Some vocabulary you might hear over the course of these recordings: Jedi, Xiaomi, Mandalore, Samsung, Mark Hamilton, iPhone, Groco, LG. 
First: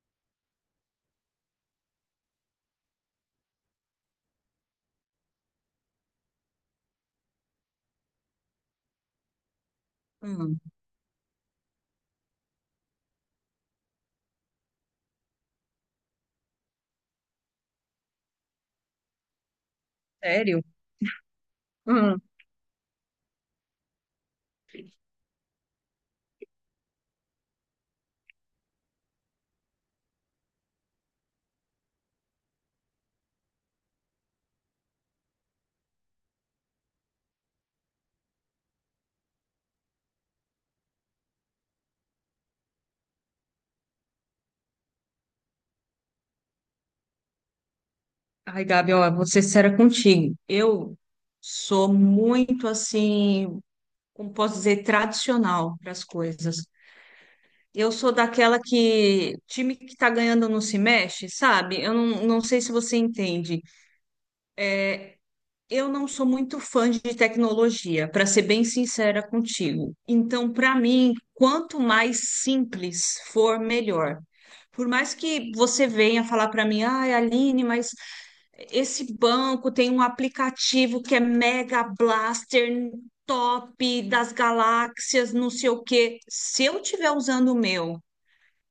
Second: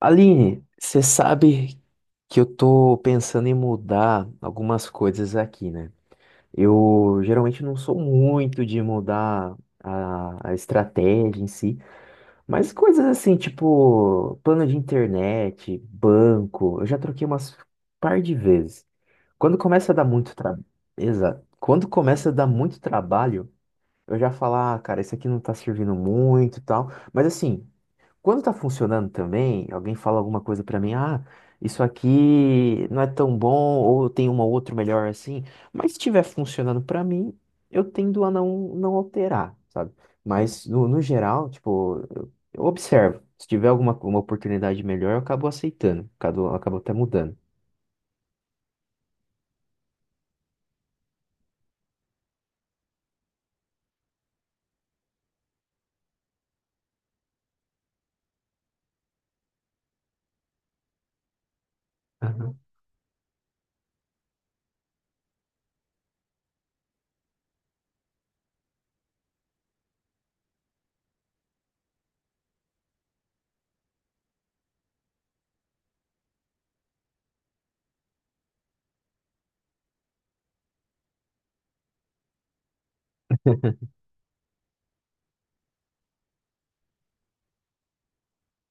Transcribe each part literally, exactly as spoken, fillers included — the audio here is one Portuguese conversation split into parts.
Aline, você sabe que eu tô pensando em mudar algumas coisas aqui, né? Eu geralmente não sou muito de mudar a, a Hum, estratégia em si, mas coisas assim, tipo plano de internet, banco, eu já troquei umas par de vezes. Quando começa a dar muito sério? trabalho, exato. Quando Hum. começa a dar muito trabalho, eu já falo, ah, cara, isso aqui não tá servindo muito e tal. Mas assim, quando tá funcionando também, alguém fala alguma coisa pra mim, ah, isso aqui não é tão bom, ou tem uma ou outra melhor assim, mas se estiver funcionando pra mim, eu tendo a não, não alterar, sabe? Mas no no geral, tipo, eu, eu observo. Se tiver alguma uma oportunidade melhor, eu acabo aceitando, acabo, acabo até mudando. Ai, Gabi, ó, vou ser sincera contigo. Eu sou muito assim, como posso dizer, tradicional para as coisas. Eu sou daquela que time que tá ganhando não se mexe, sabe? Eu não, não Aham. sei se você entende. Eu não sou muito fã de tecnologia, para ser bem sincera contigo. Então, para mim, quanto mais simples for, melhor. Por mais que você venha falar para mim, ai, Aline, mas esse banco tem um aplicativo que é Mega Blaster top das galáxias, não sei o quê. Se eu tiver usando o meu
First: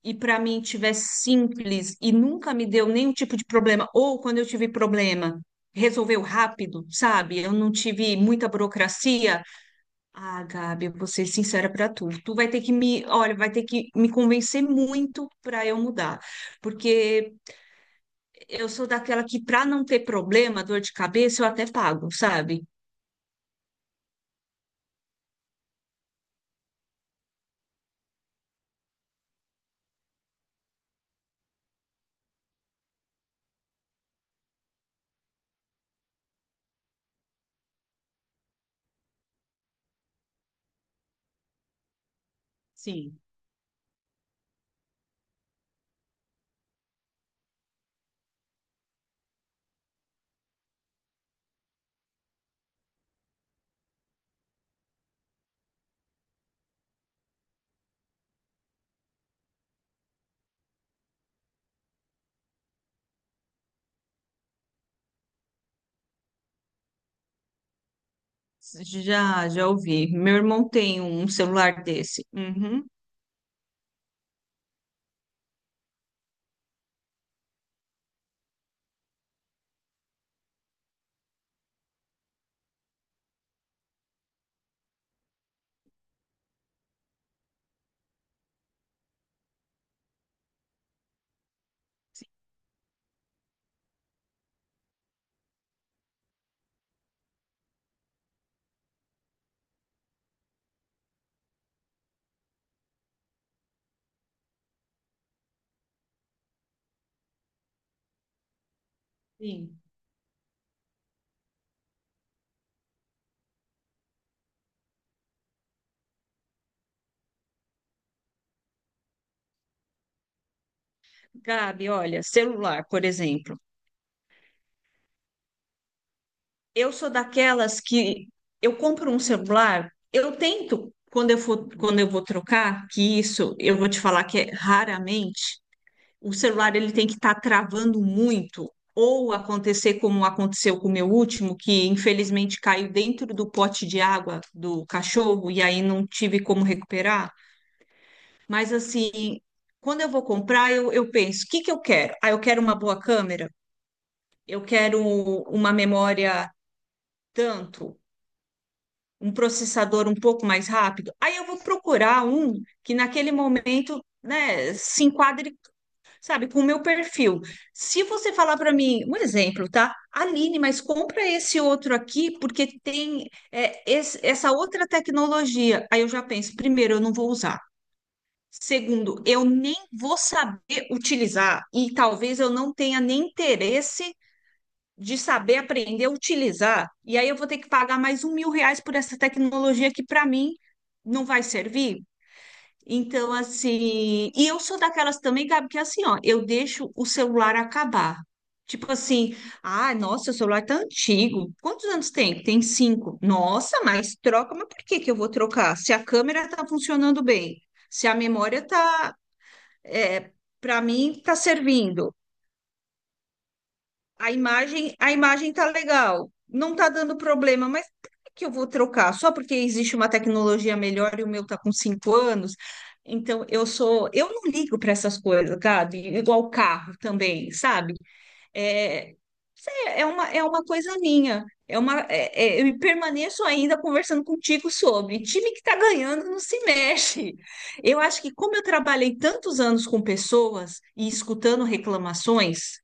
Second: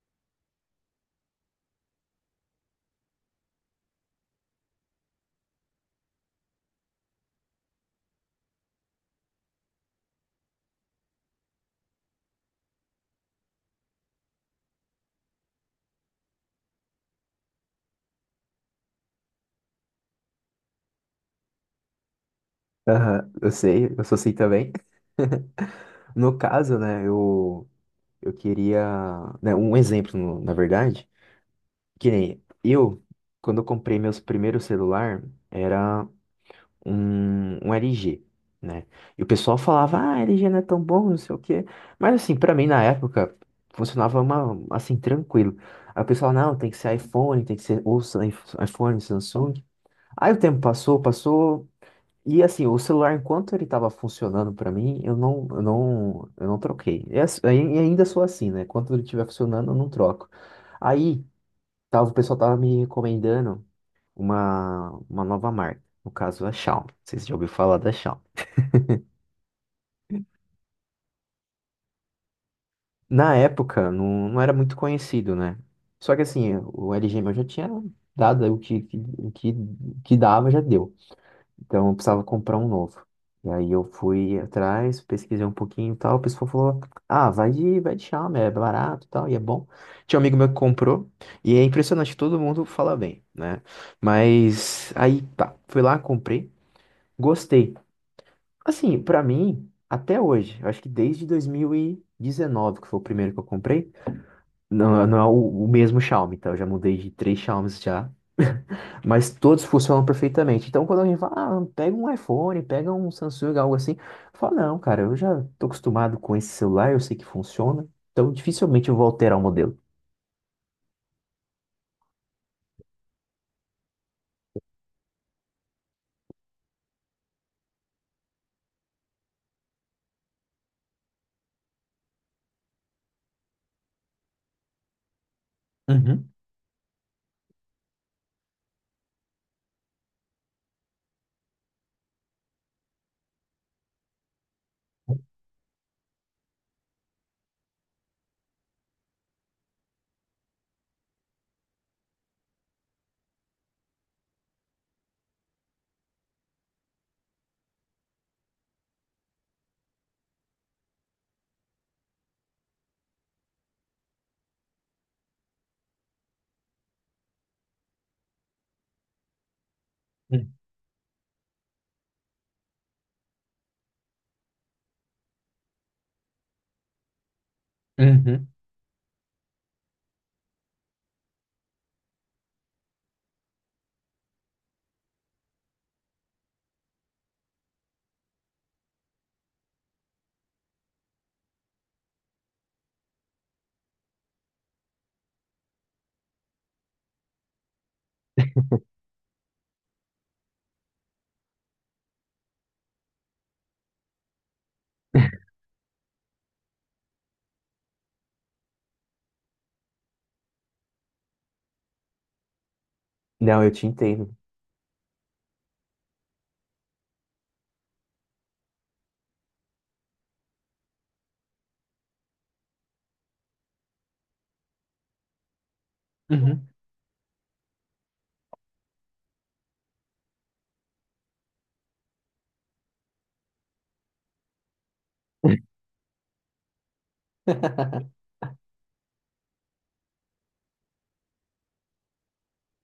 e para mim tiver simples e nunca me deu nenhum tipo de problema, ou quando eu tive problema, resolveu rápido, sabe? Eu não tive muita burocracia. Ah, Gabi, eu vou ser sincera para tu. Tu vai ter que me, olha, vai ter que me convencer muito para eu mudar, porque eu sou daquela que, para não ter problema, dor de cabeça, eu até pago, sabe? Aham, eu sei, eu sou assim também. No caso, né, eu, eu queria, né, um exemplo, no- na verdade. Que nem eu, quando eu comprei meus primeiros celular, era um, um L G, né? E o pessoal falava, ah, L G não é tão bom, não sei o quê. Mas assim, pra mim na Sim, época, funcionava uma, assim, tranquilo. Aí o pessoal, não, tem que ser iPhone, tem que ser ou Sam- iPhone, Samsung. Aí o tempo passou, passou, e assim, o celular, enquanto ele tava funcionando pra mim, eu não, eu não, eu não troquei. E ass- e ainda sou assim, né? Enquanto ele estiver funcionando, eu não troco. Aí, Tava, o pessoal tava me recomendando uma, uma nova marca, no caso a Xiaomi. Vocês já ouviram falar da Xiaomi. já, já ouvi. Meu irmão tem um celular desse. Uhum. Na época, não, não era muito conhecido, né? Só que assim, o L G meu já tinha dado o que, que, o que, o que dava, já deu. Então eu precisava comprar um novo. E aí eu fui atrás, pesquisei um pouquinho e tal. O pessoal falou, ah, vai de, vai de Xiaomi, é barato e tal, e é bom. Tinha um amigo meu que comprou, e é impressionante, todo mundo fala bem, né? Mas aí tá, fui lá, comprei. Gostei. Assim, pra mim, até hoje, eu acho que desde dois mil e dezenove, que foi o primeiro que eu comprei, não, não é o, o mesmo Xiaomi, tá? Eu já mudei de três Xiaomis já, mas todos Sim. funcionam perfeitamente. Então, quando alguém fala, ah, pega um iPhone, pega um Samsung, algo assim, eu falo, não, cara, eu já tô acostumado com esse celular, eu sei que funciona, então dificilmente eu vou alterar o modelo. Gabi, olha, celular, por exemplo. Eu sou daquelas que eu compro um celular, eu tento, quando eu for, quando eu vou trocar, que isso eu vou te falar que é raramente, Uhum, o celular ele tem que estar travando muito, ou acontecer como aconteceu com o meu último, que infelizmente caiu dentro do pote de água do cachorro e aí não tive como recuperar. Mas assim, quando eu vou comprar, eu, eu penso, o que que eu quero? Ah, eu quero uma boa câmera, eu quero uma memória tanto, um processador um pouco mais rápido. Aí eu vou procurar um que naquele momento, né, se enquadre sabe, com o meu perfil. Se você falar para mim, um exemplo, tá? uhum, Aline, mas compra esse outro aqui porque tem é, esse- essa outra tecnologia. Aí eu já penso, primeiro, eu não vou usar. uhum, Segundo, eu nem vou saber utilizar e talvez eu não tenha nem interesse de saber aprender a utilizar. E aí eu vou ter que pagar mais um mil reais por essa tecnologia que para mim não vai servir. Então, assim, e eu sou daquelas também, Gabi, que é assim, ó, eu deixo o celular acabar. Tipo assim, ah, nossa, o celular tá antigo. Quantos anos tem? Tem cinco. Nossa, mas troca, mas por que que eu vou trocar? Se a câmera tá funcionando bem, se a memória tá, é, para mim, tá servindo. Não, eu te A entendo. imagem, a imagem tá legal, não tá dando problema, mas por que que eu vou trocar? Só porque existe uma tecnologia melhor e o meu tá com cinco anos? Então eu sou, eu não ligo para essas coisas, Gabi, igual Uhum, carro também, sabe? É, sei, é uma, é uma coisa minha. É uma, é- é- eu permaneço ainda conversando contigo sobre time que tá ganhando não se mexe. Eu acho que como eu trabalhei tantos anos com pessoas e escutando reclamações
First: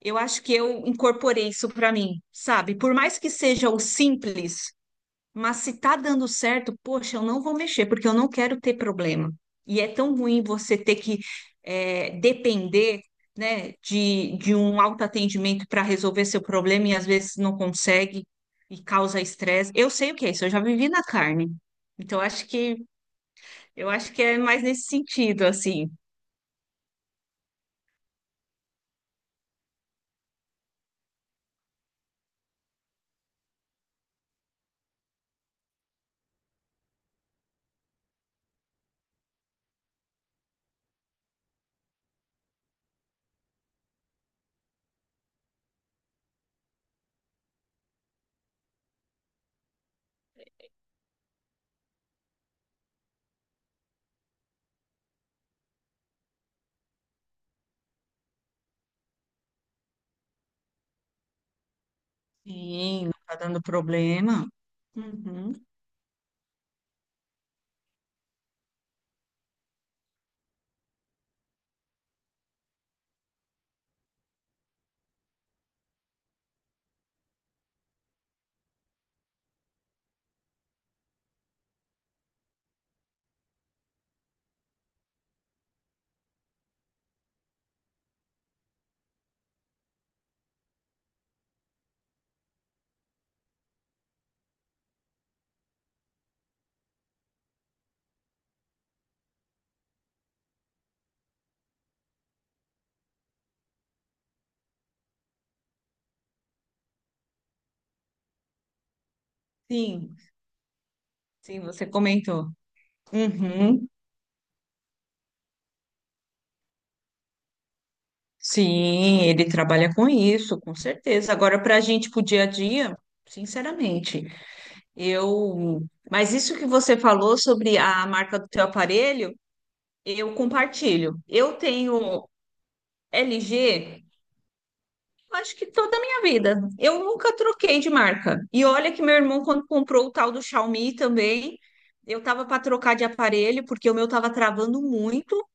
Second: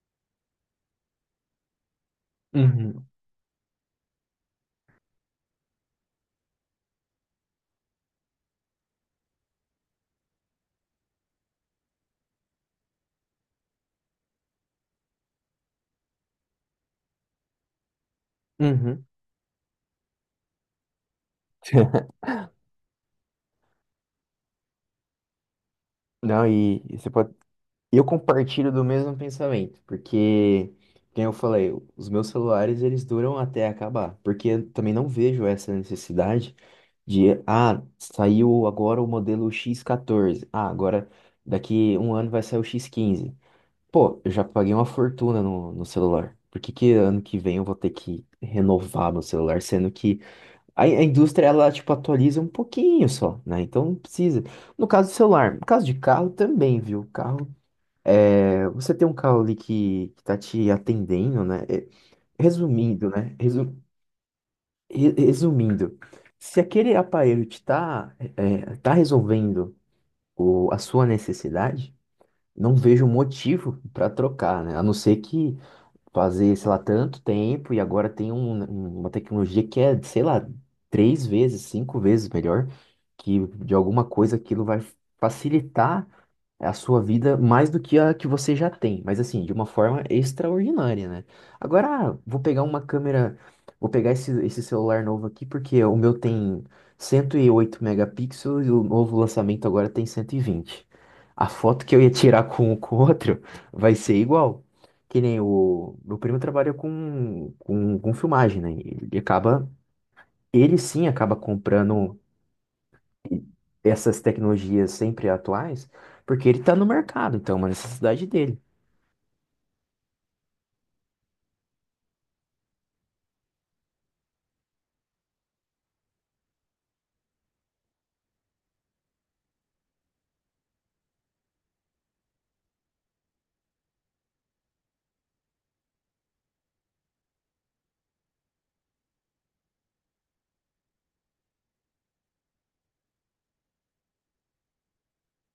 eu acho que eu incorporei isso para mim, sabe? Por uhum, mais que seja o simples, mas se tá dando certo, poxa, eu não vou mexer, porque eu não quero ter problema. E é tão ruim você ter que é, depender, né, de, de um autoatendimento para resolver seu problema e às vezes não consegue e uhum. causa estresse. Eu sei o que é isso, eu já vivi na carne. Então acho que eu acho que é mais nesse sentido, assim. Não, e e você pode eu compartilho do mesmo pensamento, porque, como eu falei, os meus celulares eles duram até acabar, porque eu também não vejo essa necessidade de, ah, saiu agora o modelo xis catorze, ah, agora daqui um ano vai sair o x quinze. Pô, eu já paguei uma fortuna no no celular. Por que que ano que vem eu vou ter que renovar meu celular, sendo que a, a indústria, ela, tipo, atualiza um pouquinho só, né? Então não precisa. No caso do celular, no caso de carro também, viu? Carro. É, você tem um carro ali que, que tá te atendendo, né? É, Sim, resumindo, não né? tá dando Resu- problema. re- Uhum. Resumindo, se aquele aparelho te tá, é, tá resolvendo o, a sua necessidade, não vejo motivo para trocar, né? A não ser que fazer, sei lá, tanto tempo e agora tem um- né, uma tecnologia que é, sei lá, três vezes, cinco vezes melhor, que de alguma coisa aquilo vai facilitar é a sua vida mais do que a que você já tem, mas assim, de uma forma extraordinária, né? Agora, ah, vou pegar uma câmera, vou pegar esse, esse celular novo aqui, porque o meu tem cento e oito megapixels e o novo lançamento agora tem cento e vinte. A foto que eu ia tirar com com o outro vai ser igual. Que nem o meu primo trabalha com, com, com filmagem, né? Ele acaba, Sim. ele sim acaba Sim, você comprando comentou. Uhum. essas tecnologias sempre atuais, porque ele está no mercado, então é uma necessidade dele. Sim, ele trabalha com isso, com certeza. Agora, para a gente, para o dia a dia, sinceramente, eu. Mas isso que você falou sobre a marca do teu aparelho, eu compartilho. Eu tenho L G, acho que toda a minha vida. Eu nunca troquei de marca. E olha que meu irmão, quando comprou o tal do Xiaomi também, eu estava para trocar de aparelho, porque o meu estava travando muito.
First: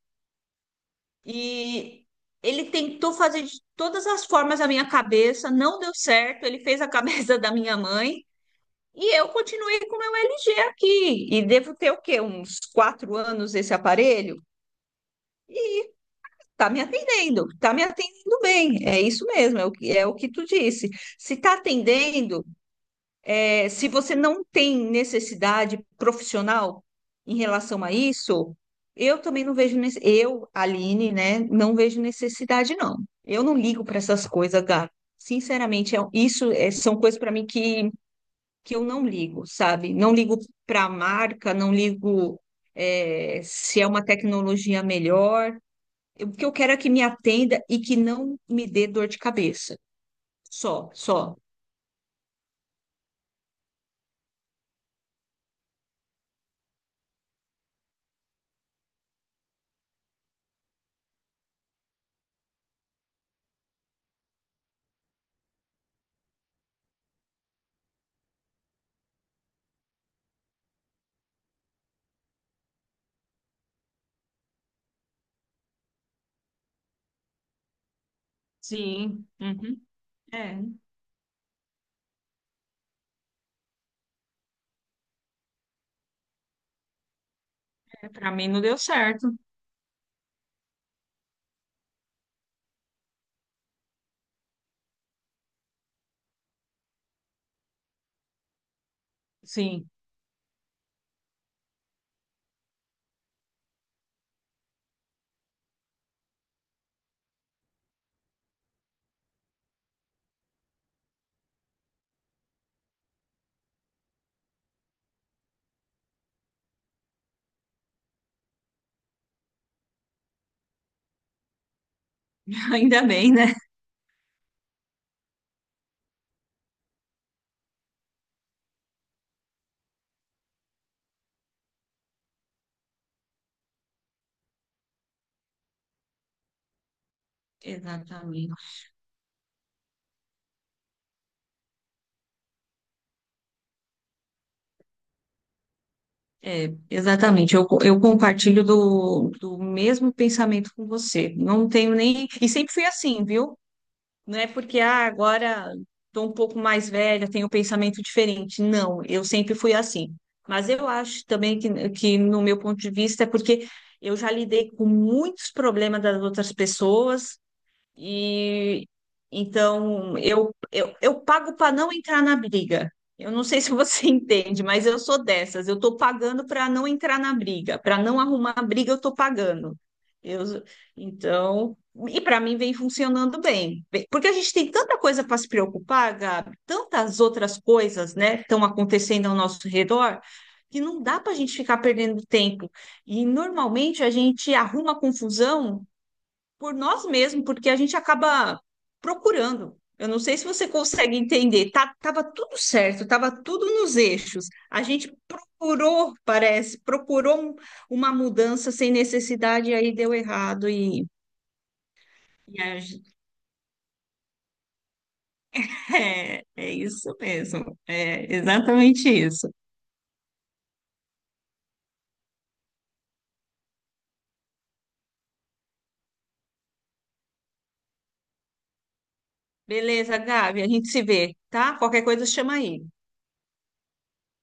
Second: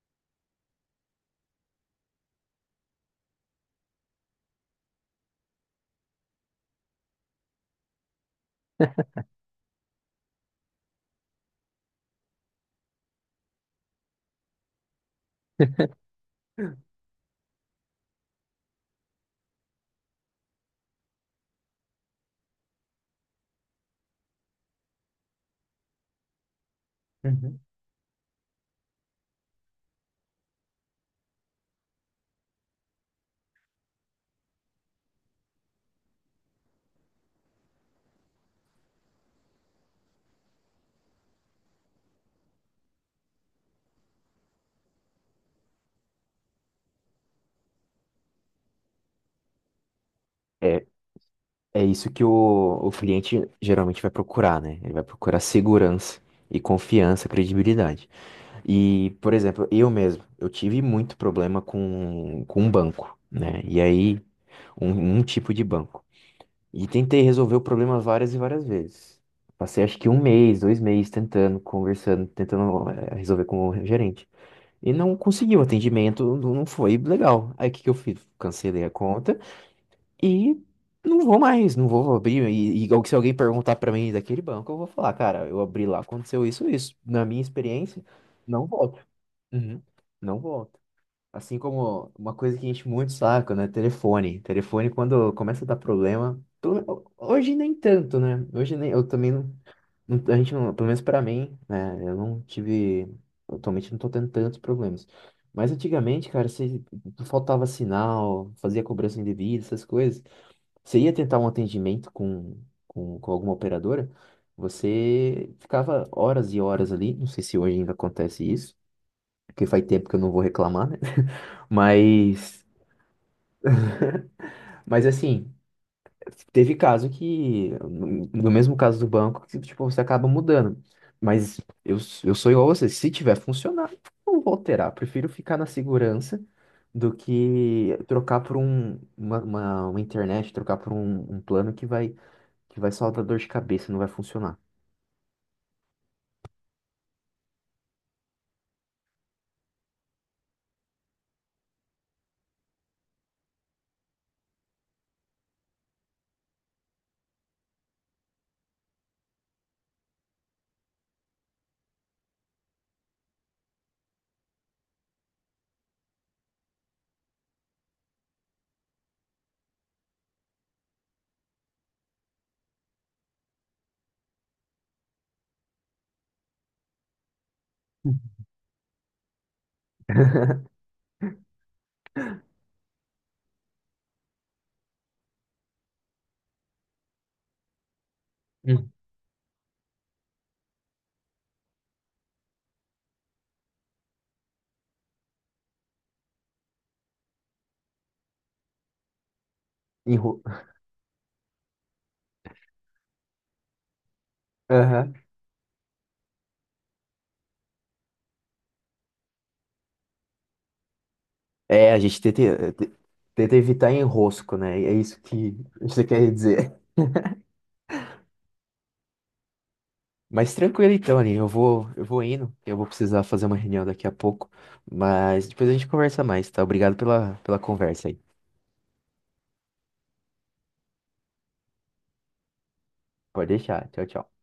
E ele tentou fazer de todas as formas a minha cabeça, não deu certo. Ele fez a cabeça da minha mãe e eu continuei com o meu L G aqui. E devo ter o quê? Uns quatro anos esse aparelho? Tá me atendendo, tá me atendendo bem. É isso mesmo, é o que, é o que tu disse. Se tá atendendo, é, se você não tem necessidade profissional em Uhum. relação a isso, eu também não vejo, nece- eu, Aline, né, não vejo necessidade, não. Eu não ligo para essas coisas, Gato. Sinceramente, é- um, isso é- são coisas para mim que, que eu não ligo, sabe? Não ligo para a marca, não ligo é, se é uma tecnologia melhor. Eu- O que eu quero é que me atenda e que não me dê dor de cabeça. É, Só, só. é isso que o, o cliente geralmente vai procurar, né? Ele vai procurar segurança e confiança, credibilidade. E, por exemplo, eu mesmo, eu tive muito problema com, com um banco, né? E aí, um, um tipo de banco. E tentei resolver o problema várias e várias vezes. Passei acho que um mês, dois meses tentando, conversando, tentando eh, resolver com o gerente. E não conseguiu atendimento, não não foi legal. Aí o que que eu fiz? Cancelei a Sim. conta Uhum. e É. não vou mais, não vou abrir. E, e se alguém perguntar pra mim daquele banco, eu vou falar, cara, eu abri lá, aconteceu isso, isso. Na minha experiência, É, pra mim não não deu volto. certo. Uhum. Não volto. Assim como uma coisa que enche muito o saco, né? Telefone. Telefone, quando começa a dar problema. tu- Hoje nem tanto, né? Hoje nem. Eu também não. Sim, não- A gente não. Pelo menos pra mim, né? Eu não tive. Atualmente não tô tendo tantos problemas. Mas antigamente, cara, se faltava sinal, fazia cobrança indevida, essas coisas. Você ia tentar um atendimento com, com, com alguma operadora, você ficava horas e horas ali. Não sei se hoje ainda acontece isso que faz tempo que eu não vou reclamar, né? Mas, ainda bem, né? mas assim, teve caso que, no no mesmo caso do banco, que tipo, você acaba mudando. Mas eu, eu sou igual a você, se tiver funcionando, não vou alterar. Prefiro ficar na segurança do que trocar por Exatamente. um, uma, uma, uma internet, trocar por um, um plano que vai, que vai só dar dor de cabeça, não vai funcionar. É, exatamente. Eu, eu compartilho do, do mesmo pensamento com você. Não tenho nem. E sempre fui assim, viu? Não é porque ah, agora estou um pouco mais velha, tenho um pensamento diferente. Não, eu sempre fui assim. Mas eu acho também que, que no meu ponto de vista, é porque eu já lidei com muitos problemas das outras pessoas e então eu, eu, eu pago para não entrar na briga. Eu não sei se você entende, mas eu sou dessas. Eu estou pagando para não entrar na briga, para não arrumar a briga, eu estou pagando. Eu, então, e para mim vem funcionando bem. Bem, porque a gente tem tanta coisa para se preocupar, Gabi, tantas outras coisas, né, estão acontecendo ao nosso redor, que não dá para a gente ficar perdendo tempo. E normalmente a gente arruma confusão por nós mesmos, porque a gente acaba procurando. Eu não sei se você consegue entender. Tá, tava tudo certo, tava tudo nos eixos. A Enro... gente procurou, parece, procurou um- uma mudança sem necessidade e aí deu errado e, É, a gente e tenta, a gen- tenta evitar enrosco, né? É isso que você quer é, é dizer. isso mesmo. É exatamente isso. Mas tranquilo então, Aline. Eu vou, eu vou indo. Eu vou precisar fazer uma reunião daqui a pouco. Mas depois a gente conversa mais, tá? Obrigado pela, pela conversa aí. Beleza, Gabi, a gente se vê, tá? Qualquer coisa chama aí. Pode deixar. Tchau, tchau.